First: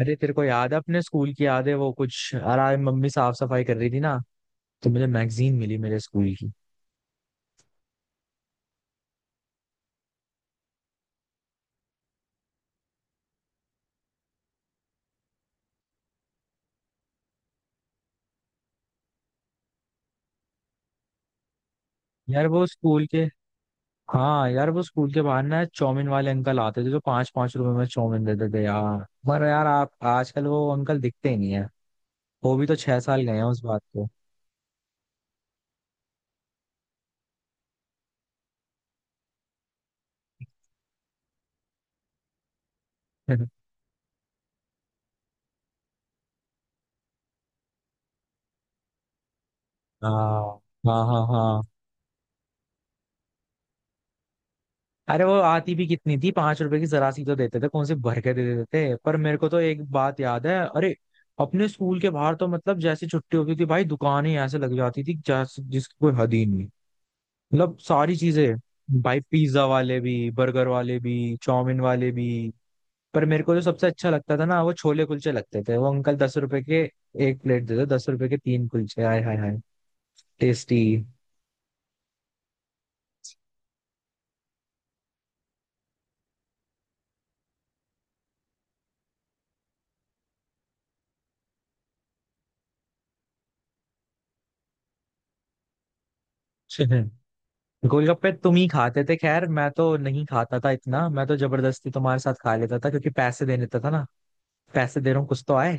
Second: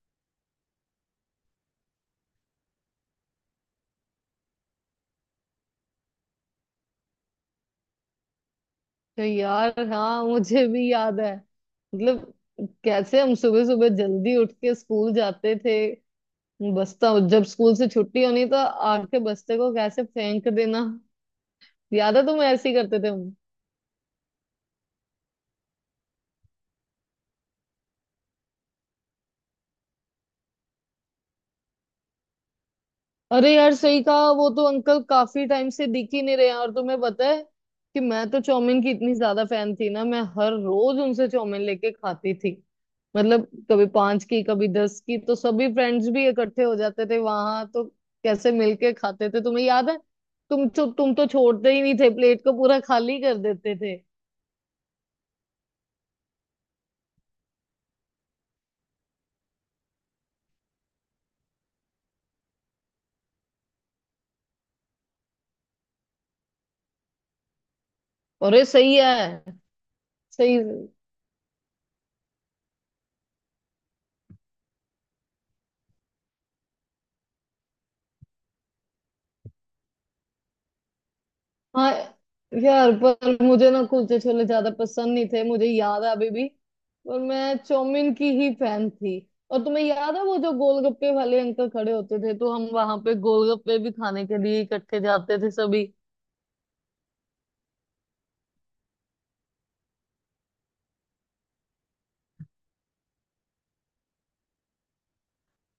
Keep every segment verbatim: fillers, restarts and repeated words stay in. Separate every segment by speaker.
Speaker 1: अरे तेरे को याद है? अपने स्कूल की याद है वो कुछ? यार आज मम्मी साफ सफाई कर रही थी ना, तो मुझे मैगजीन मिली मेरे स्कूल की।
Speaker 2: तो यार, हाँ मुझे भी याद है। मतलब कैसे हम सुबह सुबह जल्दी उठ के स्कूल जाते थे। बस्ता, जब स्कूल से छुट्टी होनी तो आके बस्ते को कैसे फेंक देना, याद है तुम
Speaker 1: यार वो
Speaker 2: ऐसे ही करते
Speaker 1: स्कूल
Speaker 2: थे।
Speaker 1: के, हाँ यार वो स्कूल के बाहर ना चौमिन वाले अंकल आते थे जो पांच पांच रुपए में चौमिन देते थे यार। पर यार आप आजकल वो अंकल दिखते ही नहीं है। वो भी तो छह साल गए हैं
Speaker 2: अरे
Speaker 1: उस
Speaker 2: यार,
Speaker 1: बात
Speaker 2: सही
Speaker 1: को।
Speaker 2: कहा। वो तो अंकल काफी टाइम से दिख ही नहीं रहे हैं। और तुम्हें पता है कि मैं तो चाउमीन की इतनी ज्यादा फैन थी ना, मैं हर रोज उनसे चाउमीन लेके खाती थी। मतलब कभी पांच की, कभी दस की, तो सभी फ्रेंड्स भी इकट्ठे हो जाते थे वहां। तो कैसे मिलके खाते थे, तुम्हें याद है?
Speaker 1: हाँ
Speaker 2: तुम तो
Speaker 1: हाँ
Speaker 2: तुम
Speaker 1: हाँ
Speaker 2: तो
Speaker 1: हाँ।
Speaker 2: छोड़ते ही नहीं थे, प्लेट को पूरा खाली कर देते थे।
Speaker 1: अरे वो आती भी कितनी थी, पांच रुपए की जरा सी तो देते थे, कौन से भर के दे देते थे। पर मेरे को तो एक बात याद है, अरे अपने स्कूल के बाहर तो मतलब जैसे छुट्टी होती थी भाई, दुकानें ऐसे लग जाती थी जैसे जिसकी कोई हद ही नहीं। मतलब सारी चीजें,
Speaker 2: अरे सही
Speaker 1: भाई
Speaker 2: है।
Speaker 1: पिज्जा वाले भी,
Speaker 2: सही।
Speaker 1: बर्गर वाले भी, चाउमीन वाले भी। पर मेरे को जो सबसे अच्छा लगता था ना वो छोले कुलचे लगते थे। वो अंकल दस रुपए के एक प्लेट देते, दस रुपए के तीन कुलचे, हाय हाय हाय टेस्टी।
Speaker 2: हाँ यार, पर मुझे ना कुलचे छोले ज्यादा पसंद नहीं थे, मुझे याद है अभी भी। और मैं चौमिन की ही फैन थी। और तुम्हें याद है वो जो गोलगप्पे वाले अंकल खड़े होते थे, तो हम वहां पे गोलगप्पे भी खाने के लिए इकट्ठे जाते थे सभी।
Speaker 1: गोलगप्पे तुम ही खाते थे, खैर मैं तो नहीं खाता था इतना, मैं तो जबरदस्ती तुम्हारे साथ खा लेता था क्योंकि पैसे दे देता था ना। पैसे दे रहा हूँ कुछ तो आए।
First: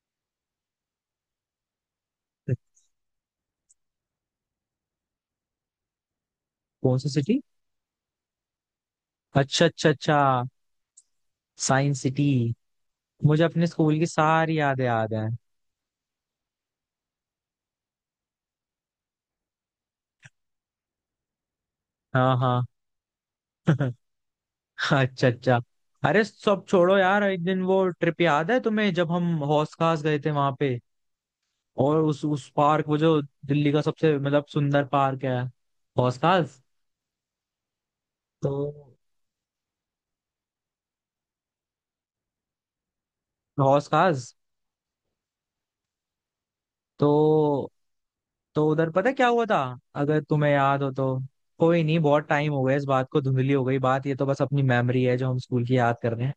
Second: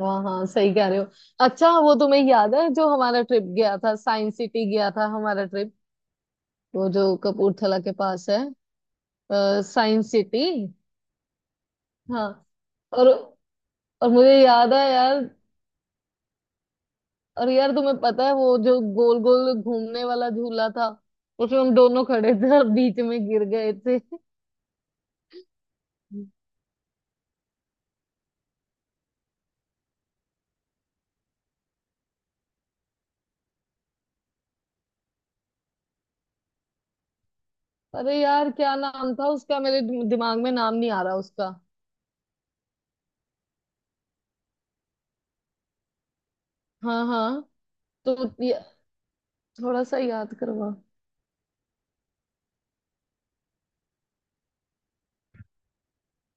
Speaker 2: हाँ हाँ, सही कह रहे हो। अच्छा, वो तुम्हें याद है जो हमारा ट्रिप गया था, साइंस सिटी गया था हमारा ट्रिप, वो
Speaker 1: कौन
Speaker 2: जो
Speaker 1: सी सिटी?
Speaker 2: कपूरथला के पास है।
Speaker 1: अच्छा अच्छा
Speaker 2: साइंस
Speaker 1: अच्छा,
Speaker 2: सिटी।
Speaker 1: Science city.
Speaker 2: हाँ। और
Speaker 1: मुझे अपने स्कूल की
Speaker 2: और मुझे
Speaker 1: सारी
Speaker 2: याद है
Speaker 1: यादें याद
Speaker 2: यार।
Speaker 1: हैं।
Speaker 2: और यार, तुम्हें पता है वो जो गोल गोल घूमने वाला झूला था, उसमें हम दोनों खड़े
Speaker 1: हाँ
Speaker 2: थे
Speaker 1: हाँ।
Speaker 2: और बीच में गिर गए थे।
Speaker 1: अच्छा अच्छा। अरे सब छोड़ो यार, एक दिन वो ट्रिप याद है तुम्हें जब हम हौस खास गए थे वहां पे, और उस उस पार्क, वो जो दिल्ली का सबसे मतलब सुंदर पार्क है, हौस खास।
Speaker 2: अरे
Speaker 1: तो
Speaker 2: यार, क्या नाम था उसका, मेरे दिम- दिमाग में नाम नहीं आ रहा उसका।
Speaker 1: हौस खास।
Speaker 2: हाँ हाँ।
Speaker 1: तो
Speaker 2: तो ये-
Speaker 1: तो उधर पता है क्या हुआ था?
Speaker 2: थोड़ा सा
Speaker 1: अगर
Speaker 2: याद
Speaker 1: तुम्हें
Speaker 2: करवा।
Speaker 1: याद हो तो। कोई नहीं, बहुत टाइम हो गया इस बात को, धुंधली हो गई बात, ये तो बस अपनी मेमोरी है जो हम स्कूल की याद कर रहे हैं।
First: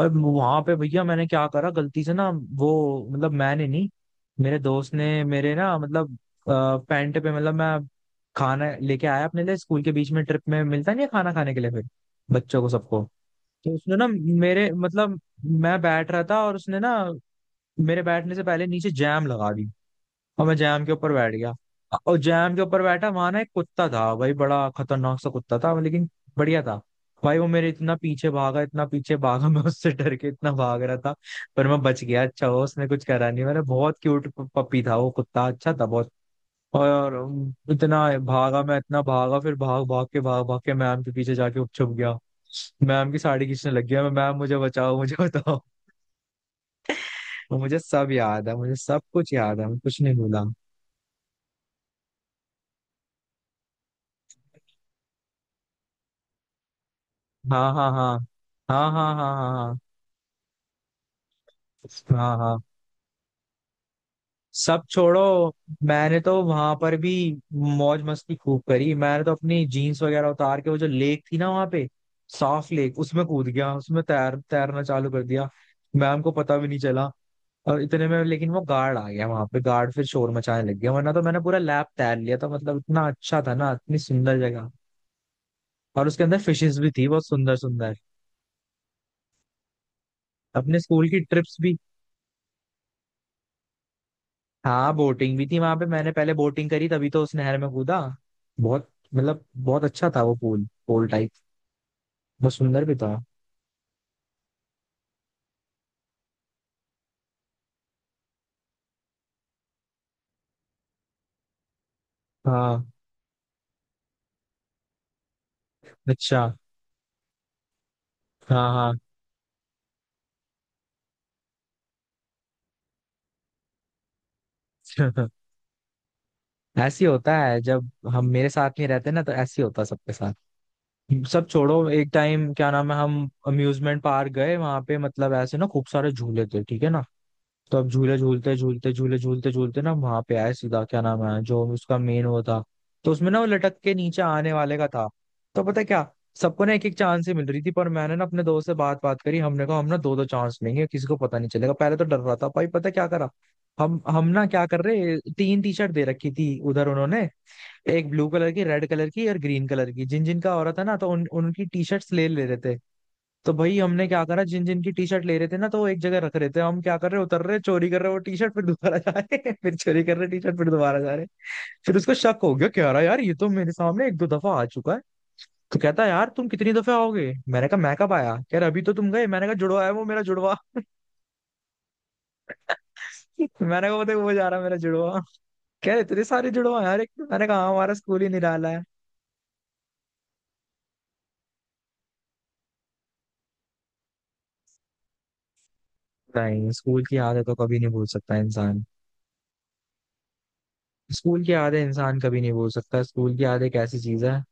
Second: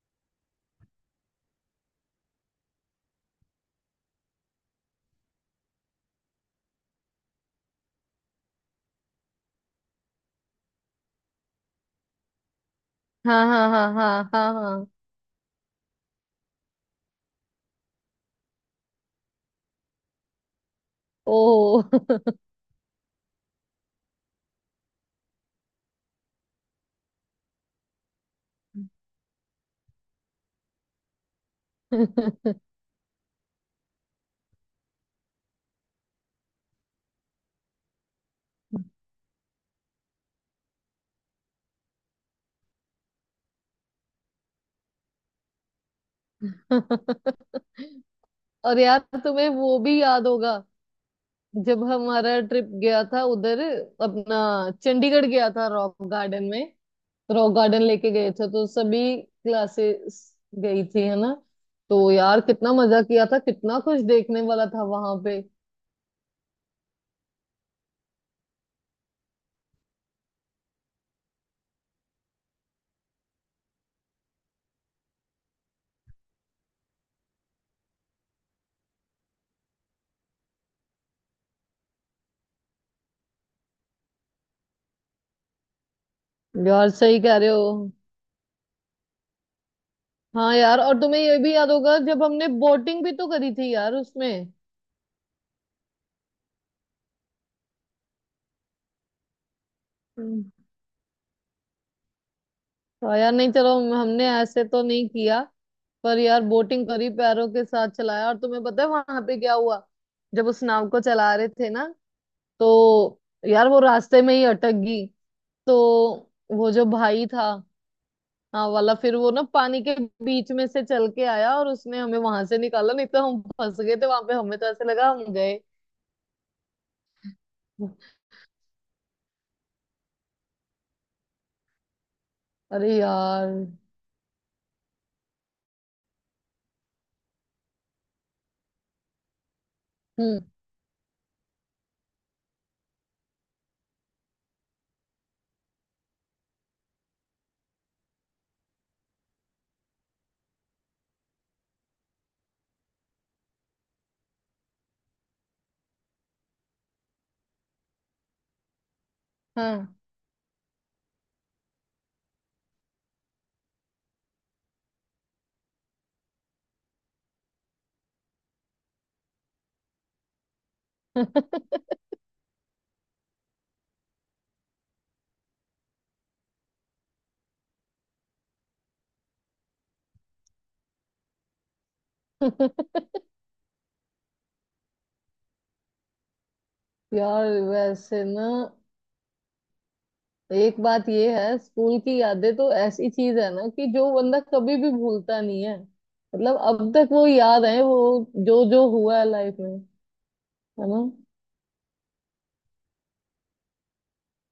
Speaker 1: और वहां पे भैया मैंने क्या करा गलती से ना, वो मतलब मैंने नहीं, मेरे दोस्त ने मेरे ना, मतलब पैंट पे, मतलब मैं खाना लेके आया अपने लिए स्कूल के, बीच में ट्रिप में मिलता नहीं है खाना खाने के लिए फिर बच्चों को, सबको।
Speaker 2: हाँ हाँ
Speaker 1: तो
Speaker 2: हाँ
Speaker 1: उसने ना
Speaker 2: हाँ हाँ
Speaker 1: मेरे,
Speaker 2: हाँ।
Speaker 1: मतलब मैं बैठ रहा था और उसने ना मेरे बैठने से पहले नीचे जैम लगा दी, और मैं जैम के ऊपर बैठ गया।
Speaker 2: ओ।
Speaker 1: और जैम के ऊपर बैठा, वहां ना एक कुत्ता था भाई, बड़ा खतरनाक सा कुत्ता था, लेकिन बढ़िया था। भाई वो मेरे इतना पीछे भागा, इतना पीछे भागा मैं उससे डर के इतना भाग रहा था, पर मैं बच गया। अच्छा हो उसने कुछ करा नहीं, मैंने बहुत क्यूट पपी था वो कुत्ता, अच्छा था बहुत। और अम, इतना भागा मैं, इतना भागा, फिर भाग भाग के, भाग भाग के मैम के पीछे जाके छुप गया। मैम की साड़ी खींचने लग गया, मैं, मैम मुझे बचाओ, मुझे बताओ। मुझे सब याद है, मुझे
Speaker 2: और यार,
Speaker 1: सब कुछ
Speaker 2: तुम्हें
Speaker 1: याद है, मैं
Speaker 2: वो
Speaker 1: कुछ
Speaker 2: भी
Speaker 1: नहीं
Speaker 2: याद
Speaker 1: भूला।
Speaker 2: होगा जब हमारा ट्रिप गया था उधर, अपना चंडीगढ़ गया था, रॉक गार्डन में। रॉक
Speaker 1: हाँ
Speaker 2: गार्डन
Speaker 1: हाँ हाँ।
Speaker 2: लेके गए थे तो
Speaker 1: हाँ
Speaker 2: सभी
Speaker 1: हाँ हाँ। हाँ
Speaker 2: क्लासेस गई थी, है ना? तो
Speaker 1: हाँ हाँ
Speaker 2: यार,
Speaker 1: हाँ।
Speaker 2: कितना मजा किया था, कितना कुछ देखने वाला
Speaker 1: सब
Speaker 2: था वहां
Speaker 1: छोड़ो,
Speaker 2: पे।
Speaker 1: मैंने तो वहां पर भी मौज मस्ती खूब करी। मैंने तो अपनी जीन्स वगैरह उतार के, वो जो लेक थी ना वहां पे, साफ लेक, उसमें कूद गया, उसमें तैर, तैरना चालू कर दिया। मैम को पता भी नहीं चला। और इतने में लेकिन वो गार्ड आ गया वहां पे, गार्ड फिर शोर मचाने लग गया, वरना तो मैंने पूरा लैब तैर लिया था। मतलब इतना अच्छा था ना, इतनी सुंदर जगह, और उसके अंदर फिशेस भी
Speaker 2: यार,
Speaker 1: थी
Speaker 2: सही
Speaker 1: बहुत
Speaker 2: कह रहे
Speaker 1: सुंदर
Speaker 2: हो।
Speaker 1: सुंदर।
Speaker 2: हाँ यार,
Speaker 1: अपने
Speaker 2: और
Speaker 1: स्कूल की
Speaker 2: तुम्हें ये भी
Speaker 1: ट्रिप्स
Speaker 2: याद
Speaker 1: भी,
Speaker 2: होगा जब हमने बोटिंग भी तो करी थी यार उसमें।
Speaker 1: हाँ बोटिंग भी थी वहां पे, मैंने पहले बोटिंग करी, तभी तो उस नहर में कूदा। बहुत मतलब बहुत अच्छा था वो
Speaker 2: हम्म।
Speaker 1: पूल पूल टाइप, बहुत सुंदर भी था।
Speaker 2: तो यार, नहीं चलो, हम- हमने ऐसे तो नहीं किया। पर यार, बोटिंग करी, पैरों के साथ चलाया। और तुम्हें पता है वहां पे क्या हुआ, जब उस नाव को चला रहे थे ना, तो
Speaker 1: हाँ।
Speaker 2: यार वो रास्ते में ही अटक गई। तो
Speaker 1: अच्छा।
Speaker 2: वो जो भाई था, हाँ
Speaker 1: हाँ
Speaker 2: वाला,
Speaker 1: हाँ।
Speaker 2: फिर वो ना पानी के बीच में से चल के आया और उसने हमें वहां से निकाला, नहीं तो हम फंस गए थे वहां पे। हमें तो ऐसे लगा हम गए।
Speaker 1: ऐसी होता है जब हम, मेरे साथ नहीं रहते ना तो ऐसी होता है सबके साथ। सब छोड़ो, एक टाइम क्या नाम
Speaker 2: अरे
Speaker 1: है हम
Speaker 2: यार।
Speaker 1: अम्यूजमेंट पार्क गए वहां पे, मतलब ऐसे ना खूब सारे झूले थे, ठीक है ना? तो अब झूले झूलते झूलते, झूले झूलते झूलते ना वहां पे
Speaker 2: हम्म।
Speaker 1: आए सीधा क्या नाम है जो उसका मेन वो था, तो उसमें ना वो लटक के नीचे आने वाले का था। तो पता है क्या, सबको ना एक एक चांस ही मिल रही थी, पर मैंने ना अपने दोस्त से बात बात करी, हमने कहा हम ना दो दो चांस लेंगे, किसी को पता नहीं चलेगा। पहले तो डर रहा था भाई, पता है क्या करा, हम हम ना क्या कर रहे, तीन टी शर्ट दे रखी थी उधर उन्होंने, एक ब्लू कलर की, रेड कलर की, और ग्रीन कलर
Speaker 2: हाँ।
Speaker 1: की, जिन जिन का हो रहा था ना तो उन उनकी टी शर्ट्स ले ले रहे थे। तो भाई हमने क्या करा, जिन जिन की टी शर्ट ले रहे थे ना तो वो एक जगह रख रहे थे, हम क्या कर रहे उतर रहे, चोरी कर रहे वो टी शर्ट, फिर दोबारा जा रहे। फिर चोरी कर रहे टी शर्ट, फिर दोबारा जा रहे। फिर उसको शक हो गया, कह रहा यार ये तो मेरे सामने एक दो दफा आ चुका है। तो कहता है यार तुम कितनी दफे आओगे, मैंने कहा मैं कब आया, कह रहा अभी तो तुम गए, मैंने कहा जुड़वा है वो, मेरा जुड़वा। मैंने कहा बताए वो जा रहा है, मेरा जुड़वा। कह रहे इतने सारे जुड़वा हैं यार, एक, मैंने
Speaker 2: यार,
Speaker 1: कहा हाँ, हमारा स्कूल
Speaker 2: वैसे
Speaker 1: ही
Speaker 2: ना,
Speaker 1: निराला है।
Speaker 2: एक बात ये है, स्कूल की यादें तो ऐसी चीज है ना कि जो बंदा कभी भी भूलता नहीं है। मतलब
Speaker 1: नहीं,
Speaker 2: अब
Speaker 1: स्कूल
Speaker 2: तक
Speaker 1: की
Speaker 2: वो
Speaker 1: यादें तो
Speaker 2: याद
Speaker 1: कभी
Speaker 2: है,
Speaker 1: नहीं
Speaker 2: वो
Speaker 1: भूल सकता
Speaker 2: जो
Speaker 1: इंसान।
Speaker 2: जो हुआ है लाइफ में, है ना।
Speaker 1: स्कूल की यादें इंसान कभी नहीं भूल सकता, स्कूल की याद एक ऐसी चीज है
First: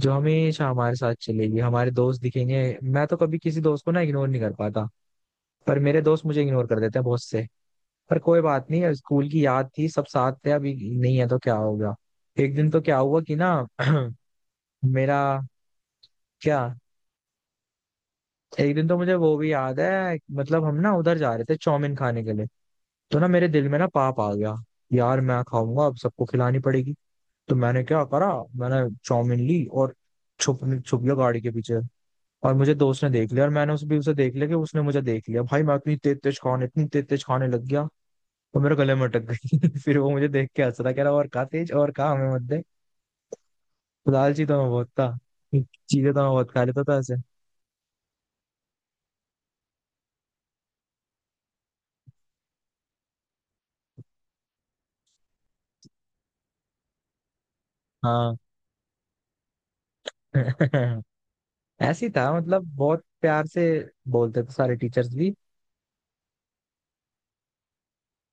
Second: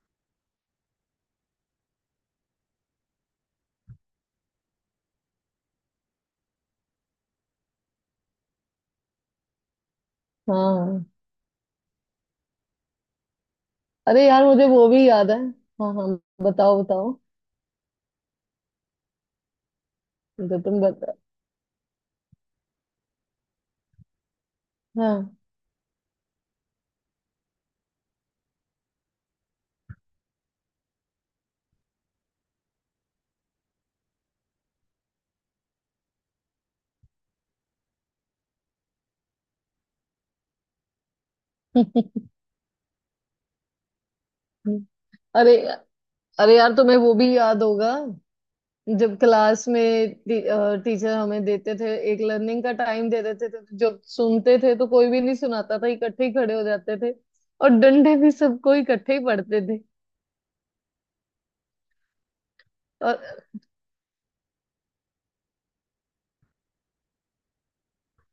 Speaker 1: जो हमेशा हमारे साथ चलेगी। हमारे दोस्त दिखेंगे, मैं तो कभी किसी दोस्त को ना इग्नोर नहीं कर पाता, पर मेरे दोस्त मुझे इग्नोर कर देते हैं बहुत से। पर कोई बात नहीं, स्कूल की याद थी, सब साथ थे, अभी
Speaker 2: हाँ।
Speaker 1: नहीं है तो क्या होगा। एक दिन तो क्या हुआ कि ना
Speaker 2: अरे यार, मुझे वो भी
Speaker 1: मेरा।
Speaker 2: याद है। हाँ हाँ,
Speaker 1: क्या?
Speaker 2: बताओ बताओ,
Speaker 1: एक दिन तो मुझे वो भी याद है,
Speaker 2: जो
Speaker 1: मतलब हम
Speaker 2: तुम
Speaker 1: ना
Speaker 2: बता।
Speaker 1: उधर जा रहे थे चाउमीन खाने के लिए, तो ना मेरे दिल में ना पाप आ गया, यार
Speaker 2: हाँ।
Speaker 1: मैं खाऊंगा अब, सबको खिलानी पड़ेगी। तो मैंने क्या करा, मैंने चाउमीन ली और छुप, छुप गया गाड़ी के पीछे। और मुझे दोस्त ने देख लिया, और मैंने उस भी उसे देख लिया कि उसने मुझे देख लिया। भाई मैं इतनी तेज तेज खाने, इतनी तेज तेज खाने लग गया, तो मेरे गले में अटक गई। फिर वो मुझे देख के हंस रहा, कह रहा और खा तेज, और खा, हमें मत दे। तो लालची तो मैं बहुत था,
Speaker 2: अरे।
Speaker 1: चीजें तो मैं बहुत
Speaker 2: अरे
Speaker 1: खा
Speaker 2: यार,
Speaker 1: लेता
Speaker 2: तुम्हें
Speaker 1: था
Speaker 2: वो
Speaker 1: ऐसे।
Speaker 2: भी याद होगा जब क्लास में टी, अ, टीचर हमें देते थे, एक लर्निंग का टाइम दे देते थे, तो जब सुनते थे तो कोई भी नहीं सुनाता था, इकट्ठे ही खड़े हो जाते थे। और डंडे भी
Speaker 1: हाँ।
Speaker 2: सबको इकट्ठे ही पड़ते थे।
Speaker 1: ऐसी था, मतलब बहुत
Speaker 2: और
Speaker 1: प्यार से बोलते थे सारे टीचर्स भी।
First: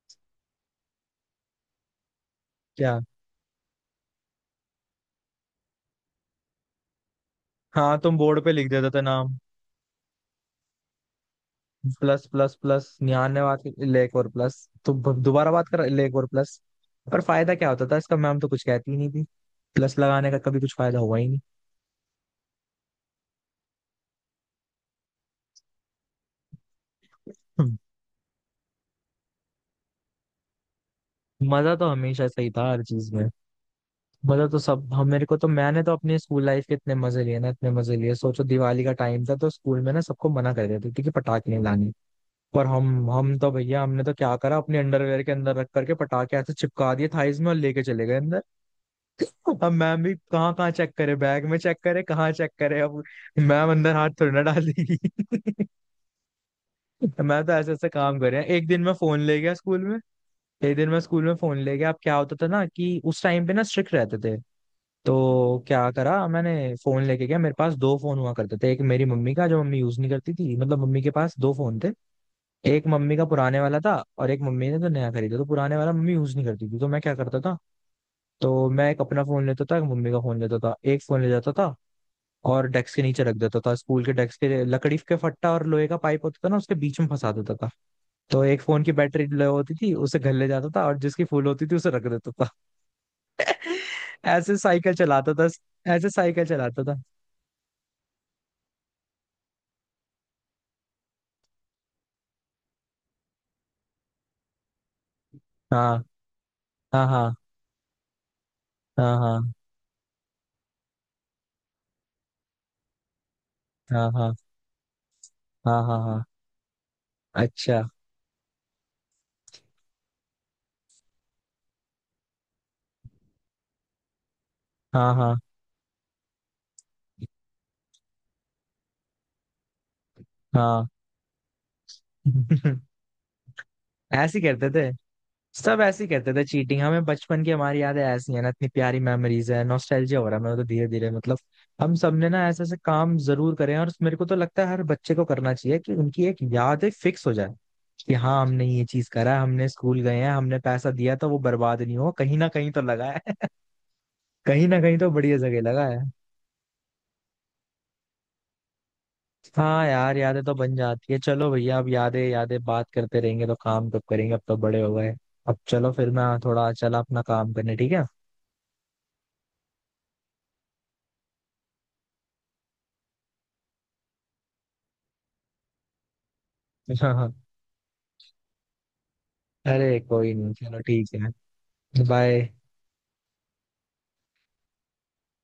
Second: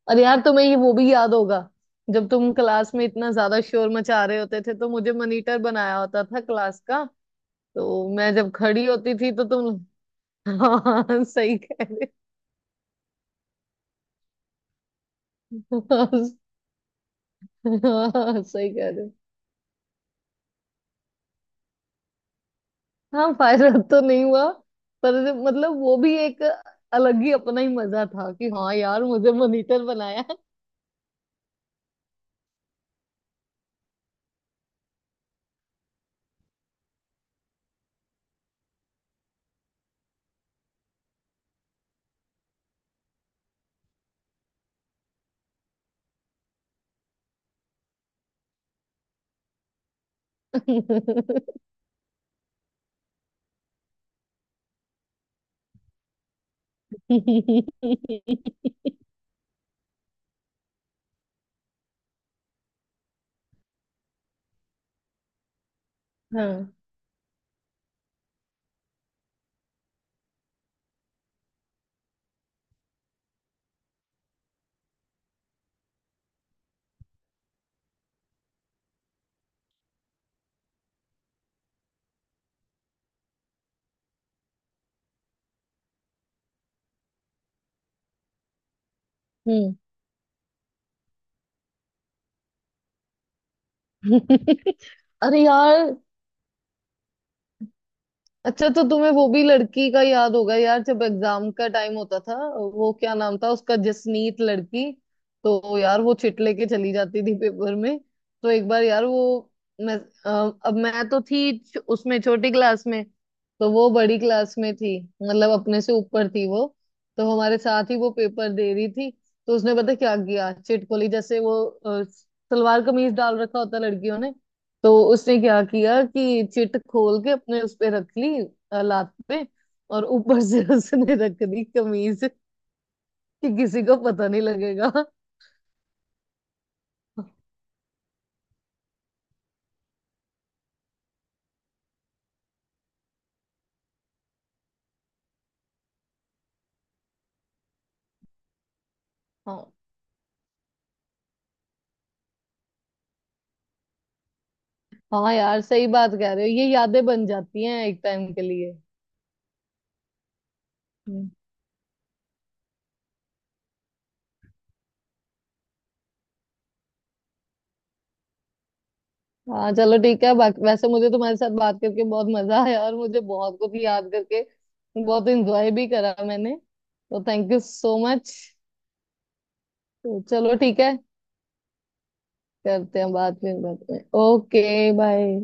Speaker 2: अरे यार, तुम्हें ये वो भी याद होगा जब तुम क्लास
Speaker 1: क्या?
Speaker 2: में इतना ज्यादा शोर मचा रहे होते थे तो मुझे मॉनिटर बनाया होता था क्लास का।
Speaker 1: हाँ
Speaker 2: तो
Speaker 1: तुम
Speaker 2: मैं
Speaker 1: बोर्ड पे
Speaker 2: जब
Speaker 1: लिख
Speaker 2: खड़ी
Speaker 1: देते थे
Speaker 2: होती थी
Speaker 1: नाम,
Speaker 2: तो तुम… हाँ सही कह रहे
Speaker 1: प्लस प्लस प्लस निहान ने बात की लेक और प्लस। तो ब- दोबारा बात कर लेक और
Speaker 2: हो।
Speaker 1: प्लस। पर फायदा क्या होता था इसका, मैम
Speaker 2: हाँ
Speaker 1: तो कुछ
Speaker 2: सही कह
Speaker 1: कहती ही
Speaker 2: रहे
Speaker 1: नहीं
Speaker 2: हो।
Speaker 1: थी। प्लस लगाने का कभी कुछ फायदा हुआ ही नहीं।
Speaker 2: हाँ, फायदा तो नहीं हुआ। पर मतलब वो भी एक अलग ही अपना ही
Speaker 1: हम्म।
Speaker 2: मजा था कि हाँ यार, मुझे मॉनिटर बनाया।
Speaker 1: मजा तो हमेशा सही था हर चीज में। मजा तो सब हम, मेरे को तो, मैंने तो अपने स्कूल लाइफ के इतने मजे लिए ना, इतने मजे लिए। सोचो दिवाली का टाइम था तो स्कूल में ना सबको मना कर देते थे कि पटाखे नहीं लाने, पर हम हम तो भैया, हमने तो क्या करा अपने अंडरवेयर के अंदर रख करके पटाखे, ऐसे चिपका दिए थाईज में और लेके चले गए अंदर। अब मैम भी कहाँ कहाँ चेक करे, बैग में चेक करे, कहाँ चेक करे अब, मैम अंदर हाथ थोड़ी ना डाल देगी। मैं तो ऐसे ऐसे काम कर रहे हैं। एक दिन मैं फोन ले गया स्कूल में, एक दिन मैं स्कूल में फोन ले गया। अब क्या होता था ना कि उस टाइम पे ना स्ट्रिक्ट रहते थे, तो क्या करा मैंने,
Speaker 2: हाँ।
Speaker 1: फोन लेके गया। मेरे पास दो फोन हुआ करते थे, एक मेरी मम्मी का जो मम्मी यूज नहीं करती थी, मतलब मम्मी के पास दो फोन थे, एक मम्मी का पुराने वाला था, और एक मम्मी ने तो नया खरीदा, तो पुराने वाला मम्मी यूज नहीं करती थी। तो मैं क्या करता था, तो मैं एक अपना फोन लेता था, एक मम्मी का फोन लेता था, एक फोन ले जाता था और डेस्क के नीचे रख देता था, स्कूल के डेस्क के लकड़ी के फट्टा और लोहे का पाइप होता था ना उसके बीच में फंसा देता था। तो एक फोन की बैटरी लो होती
Speaker 2: हम्म।
Speaker 1: थी उसे घर ले जाता था, और जिसकी फुल होती थी उसे रख देता था। ऐसे साइकिल चलाता
Speaker 2: अरे
Speaker 1: था,
Speaker 2: यार।
Speaker 1: ऐसे साइकिल चलाता था।
Speaker 2: अच्छा, तो तुम्हें वो भी लड़की का याद होगा यार, जब एग्जाम का टाइम होता था, वो क्या नाम था उसका, जसनीत लड़की। तो यार,
Speaker 1: हाँ
Speaker 2: वो चिट लेके चली
Speaker 1: हाँ
Speaker 2: जाती
Speaker 1: हाँ।
Speaker 2: थी पेपर में। तो एक बार यार
Speaker 1: हाँ
Speaker 2: वो,
Speaker 1: हाँ
Speaker 2: मैं अ, अब मैं तो थी छ- उसमें छोटी क्लास में, तो वो
Speaker 1: हाँ
Speaker 2: बड़ी
Speaker 1: हाँ।
Speaker 2: क्लास में थी, मतलब
Speaker 1: हाँ
Speaker 2: अपने से
Speaker 1: हाँ हाँ।
Speaker 2: ऊपर थी वो। तो हमारे
Speaker 1: अच्छा।
Speaker 2: साथ ही वो पेपर दे रही थी। तो उसने पता क्या किया, चिट खोली, जैसे वो अ, सलवार कमीज डाल रखा होता लड़कियों ने, तो
Speaker 1: हाँ
Speaker 2: उसने
Speaker 1: हाँ
Speaker 2: क्या किया कि चिट खोल के अपने उस पे रख ली, अ, लात पे, और ऊपर से
Speaker 1: हाँ।
Speaker 2: उसने रख दी कमीज, कि किसी को पता
Speaker 1: ऐसे
Speaker 2: नहीं
Speaker 1: ही करते थे,
Speaker 2: लगेगा।
Speaker 1: सब ऐसे ही कहते थे चीटिंग। हमें बचपन की, हमारी यादें ऐसी हैं ना, इतनी प्यारी मेमोरीज है, नॉस्टैल्जिया हो रहा है मेरे को तो धीरे धीरे। मतलब हम सबने ना ऐसे ऐसे काम जरूर करें, और मेरे को तो लगता है हर बच्चे को करना चाहिए कि उनकी एक याद फिक्स हो जाए कि हाँ हमने ये चीज करा है, हमने
Speaker 2: हाँ।
Speaker 1: स्कूल गए हैं, हमने पैसा दिया तो वो बर्बाद नहीं हो, कहीं ना कहीं तो लगा है। कहीं ना कहीं तो
Speaker 2: हाँ
Speaker 1: बढ़िया जगह
Speaker 2: यार,
Speaker 1: लगा
Speaker 2: सही
Speaker 1: है।
Speaker 2: बात कह रहे हो, ये यादें बन जाती हैं एक टाइम के लिए।
Speaker 1: हाँ यार यादें तो बन जाती है।
Speaker 2: हम्म।
Speaker 1: चलो भैया अब यादें यादें बात करते रहेंगे तो काम कब करेंगे, अब तो बड़े हो गए। अब चलो फिर मैं थोड़ा चला अपना काम करने, ठीक
Speaker 2: हाँ चलो ठीक है। बाकी वैसे मुझे तुम्हारे साथ बात करके बहुत मजा आया, और मुझे बहुत कुछ याद करके बहुत एंजॉय भी करा मैंने, तो
Speaker 1: है?
Speaker 2: Thank you so much.
Speaker 1: अरे
Speaker 2: तो
Speaker 1: कोई नहीं,
Speaker 2: चलो
Speaker 1: चलो
Speaker 2: ठीक है,
Speaker 1: ठीक है। बाय।
Speaker 2: करते हैं बाद में बात में। Okay, bye.